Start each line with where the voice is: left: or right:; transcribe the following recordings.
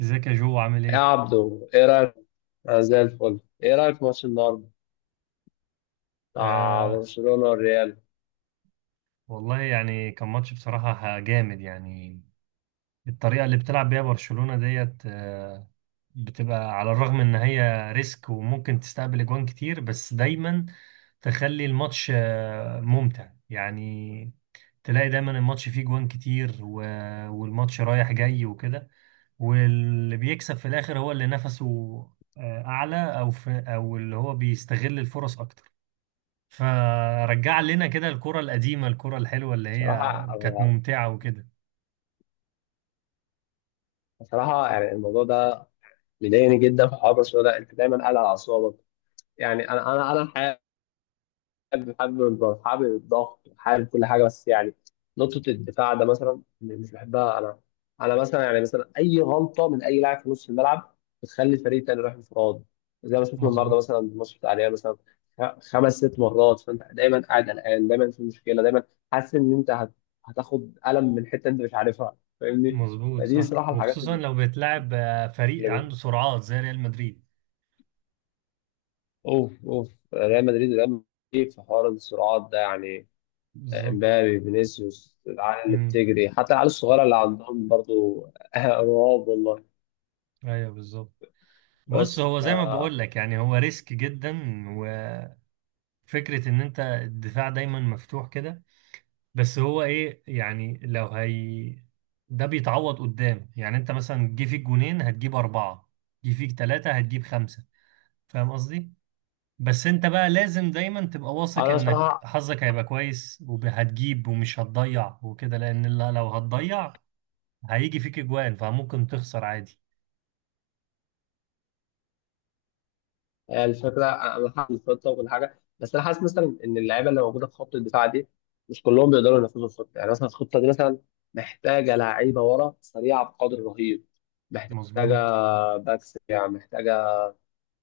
right: ازيك يا جو عامل
left: يا
right: ايه؟
left: عبدو، ايه رايك؟ انا زي الفل. ايه رايك في ماتش النهارده بتاع
right: آه،
left: برشلونه والريال؟
right: والله يعني كان ماتش بصراحة جامد يعني. الطريقة اللي بتلعب بيها برشلونة ديت بتبقى، على الرغم ان هي ريسك وممكن تستقبل اجوان كتير، بس دايما تخلي الماتش ممتع يعني. تلاقي دايما الماتش فيه جوان كتير والماتش رايح جاي وكده، واللي بيكسب في الاخر هو اللي نفسه اعلى، او في، او اللي هو بيستغل الفرص اكتر. فرجع لنا كده الكرة القديمة، الكرة الحلوة اللي هي
left: بصراحه
right: كانت ممتعة وكده.
left: بصراحه يعني الموضوع ده مضايقني جدا في حوار برشلونه ده، انت دايما قاعد على اعصابك. يعني انا الحقيقه حابب الضغط، حابب الضغط، حابب كل حاجه، بس يعني نقطه الدفاع ده مثلا مش بحبها. انا مثلا، يعني مثلا، اي غلطه من اي لاعب في نص الملعب بتخلي الفريق التاني يروح انفراد، زي ما شفنا النهارده
right: مظبوط.
left: مثلا الماتش بتاع الريال مثلا. خمس ست مرات، فانت دايما قاعد قلقان، دايما في مشكله، دايما حاسس ان انت هتاخد قلم من حته انت مش عارفها، فاهمني؟
right: مظبوط
left: فدي
right: صح،
left: صراحه الحاجات
right: وخصوصا
left: اللي
right: لو بيتلعب فريق
left: بت-
right: عنده سرعات زي ريال مدريد.
left: اوف اوف. ريال مدريد، ريال مدريد في حوار الصراعات ده، يعني
right: بالظبط.
left: امبابي، فينيسيوس، العيال اللي
right: امم.
left: بتجري، حتى العيال الصغيره اللي عندهم برضو رعب. والله.
right: ايوه بالظبط. بص،
left: بس
right: هو
left: ف
right: زي ما بقول لك يعني هو ريسك جدا، وفكرة ان انت الدفاع دايما مفتوح كده، بس هو ايه يعني؟ لو هي ده بيتعوض قدام، يعني انت مثلا جه فيك جونين هتجيب أربعة، جه فيك ثلاثة هتجيب خمسة. فاهم قصدي؟ بس انت بقى لازم دايما تبقى واثق
left: انا
right: انك
left: بصراحه
right: حظك هيبقى كويس وهتجيب ومش هتضيع وكده، لان لو هتضيع هيجي فيك اجوان فممكن تخسر عادي.
left: يعني الفكره، انا حاسس الخطه وكل حاجه، بس انا حاسس مثلا ان اللعيبه اللي موجوده في خط الدفاع دي مش كلهم بيقدروا ينفذوا الخطه. يعني مثلا الخطه دي مثلا محتاجه لعيبه ورا سريعه بقدر رهيب،
right: مظبوت.
left: محتاجه باكس يعني، محتاجه.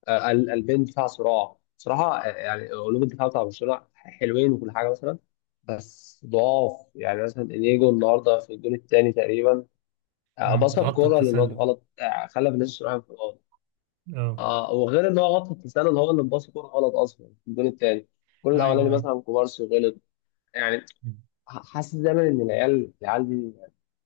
left: البين بتاع صراع صراحة، يعني قلوب الدفاع بتاع برشلونة حلوين وكل حاجة مثلا، بس ضعاف. يعني مثلا انيجو النهارده في الجول الثاني تقريبا،
right: مم،
left: بص،
right: غطى
left: الكورة للواد
right: التسلل.
left: غلط، خلى فينيسيوس رايح انفراد.
right: اه.
left: اه، وغير ان هو غلط في التسلل، هو اللي مباص الكورة غلط اصلا في الجول الثاني. الجول الاولاني
right: ايوه ايوه.
left: مثلا كوبارسي غلط، يعني
right: مم.
left: حاسس دايما ان العيال دي،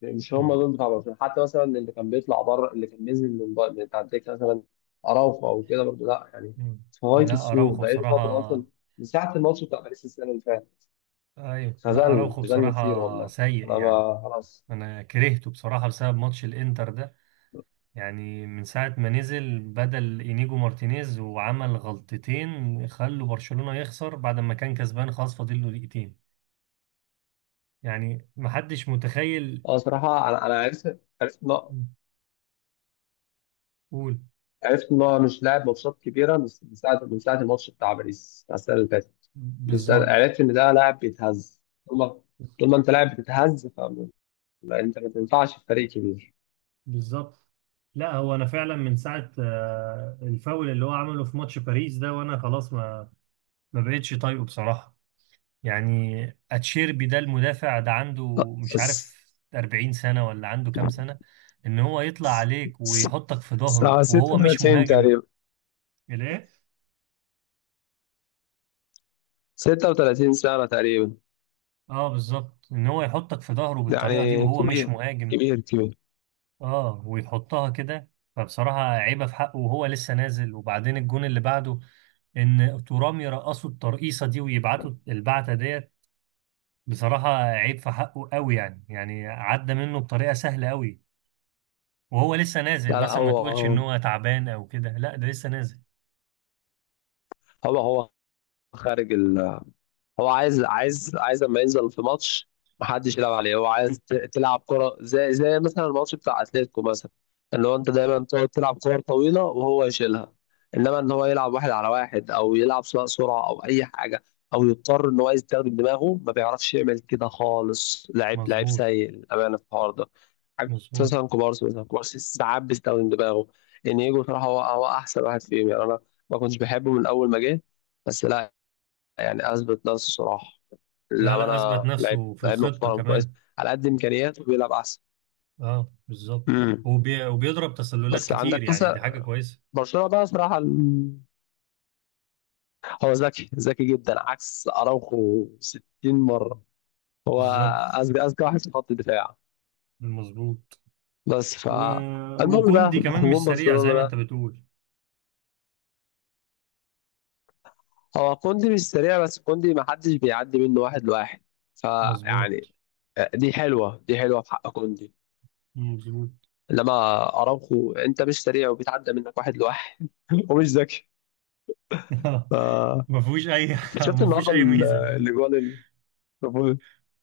left: يعني مش هم
right: مم.
left: دول بتاع برشلونه، حتى مثلا اللي كان بيطلع بره، اللي كان بينزل من بره من بتاع الدكه مثلا، اراوخو او كده برضه، لا يعني،
right: مم.
left: في غايه
right: لا
left: السوق
right: اراوخو
left: بقاله فتره
right: بصراحة.
left: اصلا، من ساعه الماتش بتاع باريس السنه اللي فاتت.
right: ايوه، لا
left: خذلنا
right: اراوخو
left: خذلنا كتير
right: بصراحة
left: والله،
right: سيء
left: انا
right: يعني.
left: ما خلاص.
right: انا كرهته بصراحة بسبب ماتش الانتر ده، يعني من ساعة ما نزل بدل إنيجو مارتينيز وعمل غلطتين خلوا برشلونة يخسر بعد ما كان كسبان خلاص فاضل له دقيقتين. يعني محدش متخيل.
left: اه صراحه، انا عرفت
right: قول.
left: عرفت ان هو مش لاعب ماتشات كبيره، من ساعه الماتش بتاع باريس بتاع السنه اللي فاتت.
right: بالظبط.
left: عرفت ان ده لاعب بيتهز. طول ما طول ما انت لاعب بتتهز، لا انت ما تنفعش في فريق كبير.
right: بالظبط. لا هو انا فعلا من ساعه الفاول اللي هو عمله في ماتش باريس ده، وانا خلاص ما بقتش طايقه بصراحه يعني. اتشيربي ده المدافع ده عنده مش
left: الس-
right: عارف 40 سنة ولا عنده كام سنة، ان هو يطلع عليك ويحطك في ظهره
left: الساعة
right: وهو مش
left: 36
right: مهاجم.
left: تقريبا،
right: الايه؟
left: 36 سنة تقريبا
right: اه بالظبط، ان هو يحطك في ظهره بالطريقة دي
left: يعني.
right: وهو مش
left: كبير،
right: مهاجم.
left: كبير، كبير.
right: اه ويحطها كده. فبصراحة عيبة في حقه وهو لسه نازل، وبعدين الجون اللي بعده ان ترام يرقصوا الترقيصة دي ويبعتوا البعتة ديت، بصراحة عيب في حقه قوي يعني، يعني عدى منه بطريقة سهلة قوي وهو لسه نازل.
left: لا، لا.
right: مثلا ما
left: هو
right: تقولش ان
left: هو
right: هو تعبان او كده، لا ده لسه نازل.
left: هو هو خارج. هو عايز لما ينزل في ماتش محدش يلعب عليه. هو عايز تلعب كرة، زي مثلا الماتش بتاع اتلتيكو مثلا، ان هو انت دايما تقعد تلعب كور طويلة وهو يشيلها. انما ان هو يلعب واحد على واحد، او يلعب سواء سرعة او اي حاجة، او يضطر ان هو يستخدم دماغه، ما بيعرفش يعمل كده خالص. لعيب، لعيب
right: مظبوط.
left: سيء للأمانة في الحوار ده. عكس
right: مظبوط.
left: مثلا كوبارسي، مثلا كوبارسي ساعات بيستخدم دماغه. انيجو صراحة هو احسن واحد فيهم، يعني انا ما كنتش بحبه من اول ما جه، بس لا يعني اثبت نفسه صراحه،
right: لا لا، اثبت
left: للامانه، لعيب
right: نفسه في
left: لعيب
right: الخطة
left: محترم كويس،
right: كمان.
left: على قد امكانياته بيلعب احسن.
right: اه بالظبط.
left: امم.
right: وبيضرب تسللات
left: بس
right: كتير،
left: عندك
right: يعني دي حاجة
left: مثلا
right: كويسة.
left: برشلونه، بقى صراحه، هو ذكي ذكي جدا، عكس اراوخو 60 مره، هو
right: بالظبط.
left: اذكى واحد في خط الدفاع.
right: مظبوط.
left: بس ف
right: و...
left: المهم بقى
right: وكوندي كمان
left: هجوم
right: مش سريع زي
left: برشلونه
right: ما انت
left: ده.
right: بتقول.
left: هو كوندي مش سريع، بس كوندي ما حدش بيعدي منه واحد لواحد، فيعني
right: مظبوط.
left: دي حلوه في حق كوندي،
right: مظبوط.
left: لما اراوخو انت مش سريع، وبيتعدى منك واحد لواحد، ومش ذكي. ف...
right: ما فيهوش اي
left: شفت
right: ما فيهوش
left: النهارده
right: اي ميزة.
left: الاجوان اللي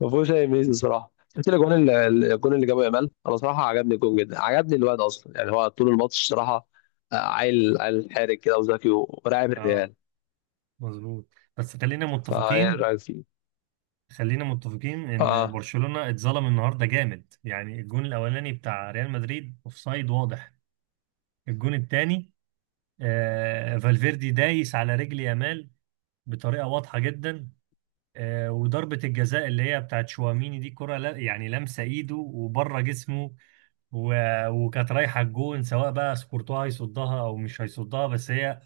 left: ما فيهوش اي ميزه صراحه، شفت الاجوان الجون اللي جابه يامال، انا صراحه عجبني الجون جدا، عجبني الواد اصلا، يعني هو طول الماتش صراحه عيل عيل حارق كده وذكي ولاعب
right: اه.
left: الريال.
right: مظبوط. بس خلينا
left: فايه
right: متفقين،
left: رايك فيه؟
right: خلينا متفقين ان
left: اه،
right: برشلونة اتظلم النهارده جامد، يعني الجون الاولاني بتاع ريال مدريد اوفسايد واضح. الجون الثاني، آه، فالفيردي دايس على رجل يامال بطريقة واضحة جدا. آه، وضربة الجزاء اللي هي بتاعت شواميني دي كرة، لا يعني لمسة ايده وبره جسمه، وكانت رايحة الجون، سواء بقى سكورتوها هيصدها او مش هيصدها، بس هي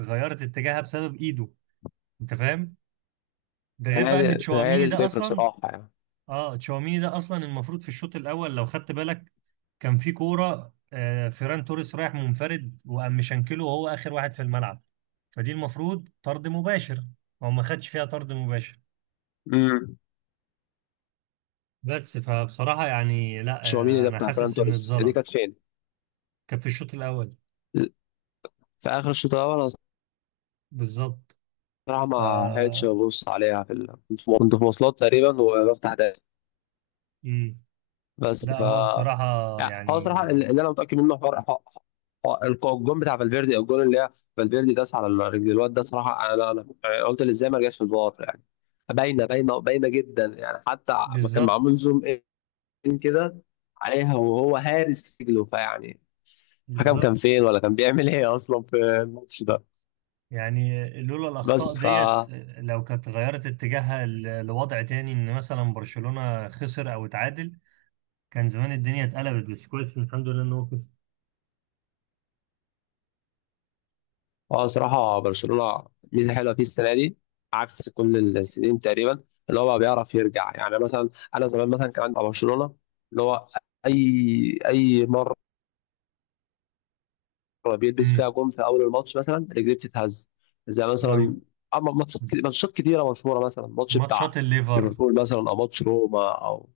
right: غيرت اتجاهها بسبب ايده. انت فاهم؟ ده غير
left: هي
right: بقى ان
left: دي هي دي
right: تشواميني ده
left: الفكره
right: اصلا.
left: صراحه يعني.
right: اه، تشاوميني ده اصلا المفروض في الشوط الاول لو خدت بالك، كان في كوره فيران توريس رايح منفرد وقام مشنكله وهو اخر واحد في الملعب، فدي المفروض طرد مباشر. هو ما خدش فيها طرد مباشر.
left: امم.
right: بس فبصراحه يعني لا،
left: تشاوميني ده
right: انا
left: بتاع فران
right: حاسس ان
left: توريس دي
right: اتظلم.
left: كانت فين؟
right: كان في الشوط الاول.
left: في اخر الشوط الاول، انا
right: بالظبط.
left: صراحه
right: ف...
left: ما حاولتش ابص عليها كنت في مواصلات تقريبا وبفتح داتا.
right: مم.
left: بس
right: لا
left: ف
right: هو بصراحه
left: يعني
right: يعني.
left: هو صراحة اللي انا متاكد منه، الجون بتاع فالفيردي، او الجون اللي هي فالفيردي داس على رجل الواد ده صراحه. انا قلت ازاي ما رجعش في الفار؟ يعني باينه، باينه، باينه جدا، يعني حتى ما كان معمول
right: بالظبط.
left: زوم ان كده عليها، وهو هارس رجله، فيعني الحكم كان
right: بالظبط.
left: فين؟ ولا كان بيعمل ايه اصلا في الماتش ده؟
right: يعني لولا الأخطاء
left: بس ف
right: ديت، لو كانت غيرت اتجاهها لوضع تاني إن مثلا برشلونة خسر أو اتعادل، كان زمان الدنيا اتقلبت، بس كويس إن الحمد لله إن هو كسب.
left: اه صراحة برشلونة ميزة حلوة فيه السنة دي، عكس كل السنين تقريبا، اللي هو بقى بيعرف يرجع. يعني مثلا أنا زمان مثلا كان عندي مع برشلونة، اللي هو أي مرة بيلبس فيها
right: امم.
left: جون في أول الماتش مثلا رجليه بتتهز، زي مثلا،
right: أيوه.
left: أما ماتشات كتيرة مشهورة، مثلا ماتش
right: ماتشات
left: بتاع
right: الليفر.
left: ليفربول مثلا، أو ماتش روما، أو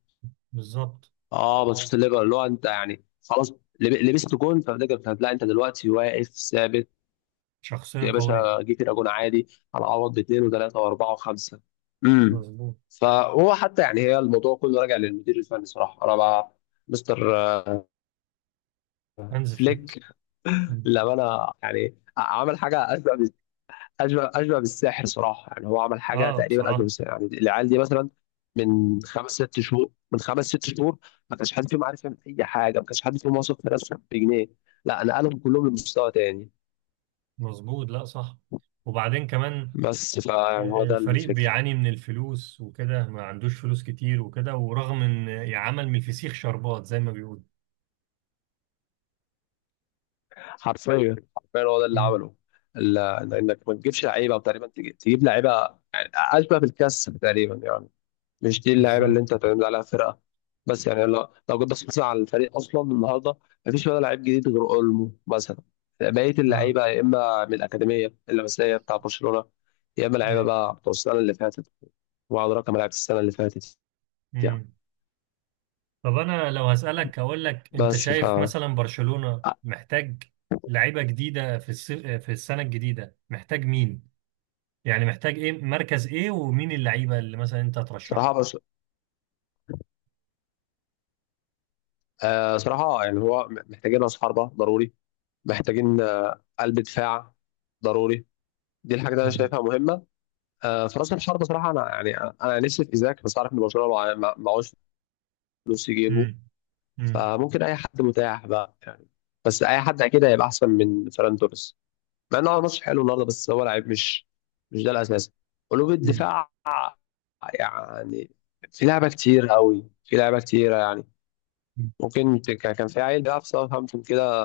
right: بالظبط.
left: اه ماتشات الليفر، اللي هو أنت يعني خلاص لبست جون، فبتقدر، لا أنت دلوقتي واقف ثابت.
right: شخصية
left: يا
right: قوية.
left: باشا، جه فرقه جون عادي، هنعوض باثنين وثلاثه واربعه وخمسه. امم.
right: مظبوط.
left: فهو حتى يعني، هي الموضوع كله راجع للمدير الفني صراحه. انا بقى مستر
right: هانز فليك.
left: فليك
right: مم.
left: للامانه يعني عمل حاجه اشبه بالسحر صراحه. يعني هو عمل حاجه
right: آه
left: تقريبا اشبه
right: بصراحة.
left: بالسحر، يعني العيال دي مثلا من خمس ست شهور ما كانش حد فيهم عارف يعمل اي حاجه، ما كانش حد فيهم واثق في نفسه بجنيه، لا، نقلهم كلهم لمستوى تاني.
right: مظبوط، لا صح. وبعدين كمان
left: بس فيعني هو ده
right: الفريق
left: الفكره.
right: بيعاني من الفلوس وكده، ما عندوش فلوس كتير وكده، ورغم إن يعمل من الفسيخ شربات زي ما بيقولوا.
left: حرفيا هو ده اللي
right: امم.
left: عمله. ال- لانك ما تجيبش لعيبه تقريبا، تجيب لعيبه يعني اشبه بالكاس تقريبا يعني، مش دي اللعيبه
right: بالظبط.
left: اللي انت تعتمد عليها فرقه. بس يعني لو جيت بصيت مثلا على الفريق اصلا النهارده، ما فيش ولا لعيب جديد غير اولمو مثلا. بقيه
right: آه.
left: اللعيبه يا اما من الاكاديميه اللمسيه بتاع برشلونه، يا اما لعيبه
right: ايوه.
left: بقى بتوع السنه اللي فاتت، وعلى رقم لعيبه السنه اللي فاتت يعني.
right: امم. طب انا لو هسألك هقول لك، انت
left: بس ف
right: شايف مثلا برشلونة محتاج لعيبة جديدة في في السنة الجديدة، محتاج مين؟ يعني محتاج ايه؟ مركز ايه؟ ومين اللعيبة اللي مثلا انت
left: صراحه
right: هترشحها؟
left: بس صراحه يعني هو محتاجين راس حربه ضروري، محتاجين قلب دفاع ضروري، دي الحاجة اللي أنا
right: امم.
left: شايفها مهمة. في رأس الحربة صراحة أنا يعني أنا نفسي في إيزاك، بس عارف إن برشلونة معهوش فلوس يجيبه.
right: امم. امم.
left: فممكن أي حد متاح بقى يعني، بس أي حد أكيد هيبقى أحسن من فيران توريس، مع إنه عمل ماتش حلو النهاردة، بس هو لعيب مش ده الأساس. قلوب
right: امم.
left: الدفاع يعني في لعبة كتير قوي، في لعبة كتيرة يعني، ممكن كان في عيل بيلعب في ساوثهامبتون كده،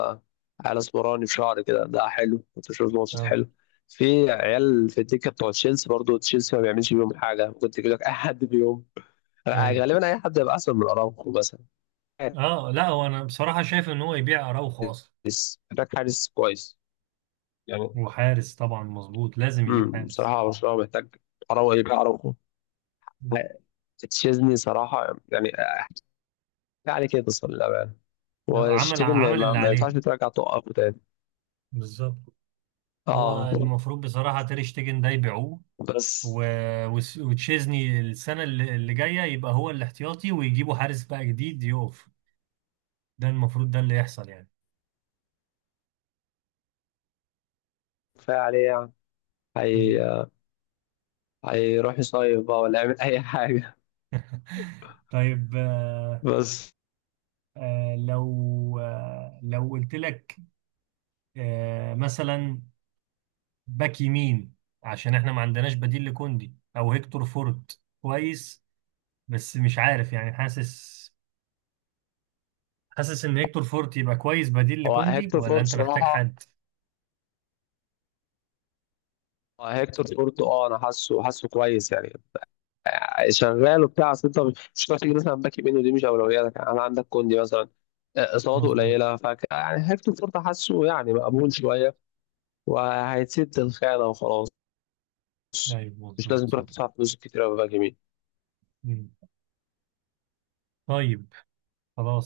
left: على اسمراني في شعري كده، ده حلو، كنت بشوف ماتشات
right: اه.
left: حلو. في عيال في الدكه بتوع تشيلسي برضه، تشيلسي ما بيعملش بيهم حاجه، كنت بيقول لك اي حد بيهم،
right: ايوه.
left: غالبا اي حد هيبقى احسن من اراوخو مثلا.
right: اه لا، هو انا بصراحة شايف ان هو يبيع اراوخو اصلا.
left: حارس، محتاج حارس كويس يعني.
right: وحارس طبعا مظبوط، لازم يجيب حارس.
left: بصراحه برشلونه محتاج، اراوخو يبقى اراوخو.
right: مم.
left: تشيزني صراحه يعني احكي عليه كده صلى الله عليه.
right: لا، عمل
left: وشتيجن ما,
right: عمل
left: ما,
right: اللي
left: ما ينفعش
right: عليه.
left: ترجع توقفه تاني.
right: بالظبط.
left: اه
right: هو المفروض بصراحة تير شتيجن ده يبيعوه،
left: بس،
right: وتشيزني السنة اللي جاية يبقى هو الاحتياطي، ويجيبوا حارس بقى جديد يقف. ده المفروض ده اللي يحصل يعني.
left: كفايه عليه يعني،
right: مم.
left: هي هيروح يصيف بقى ولا يعمل اي حاجه.
right: طيب.
left: بس
right: لو قلت لك مثلا باك يمين، عشان احنا ما عندناش بديل لكوندي، او هيكتور فورت كويس بس مش عارف يعني. حاسس ان هيكتور فورت يبقى كويس بديل
left: هو
right: لكوندي،
left: هيكتور
right: ولا
left: فورت
right: انت محتاج
left: صراحة،
right: حد؟
left: هو هيكتور فورت، اه انا حاسه كويس يعني، شغال وبتاع، اصل انت مش هتعرف تيجي مثلا باك يمين، ودي مش اولوياتك يعني. انا عندك كوندي مثلا، اصاباته
right: مظبوط.
left: قليلة، ف يعني هيكتور فورت حاسه يعني مقبول شوية، وهيسد الخانة وخلاص،
right: ايوه
left: مش
right: مظبوط
left: لازم
right: صح.
left: تروح تدفع فلوس كتير قوي باك يمين.
right: مم. طيب،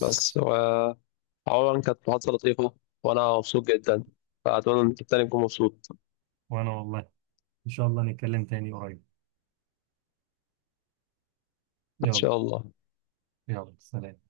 left: بس و عموما كانت محادثة لطيفة، وانا مبسوط جدا، فاتمنى ان انت التاني تكون مبسوط.
right: وأنا والله، إن شاء الله نتكلم تاني قريب.
left: ان
right: يلا.
left: شاء الله.
right: يلا سلام.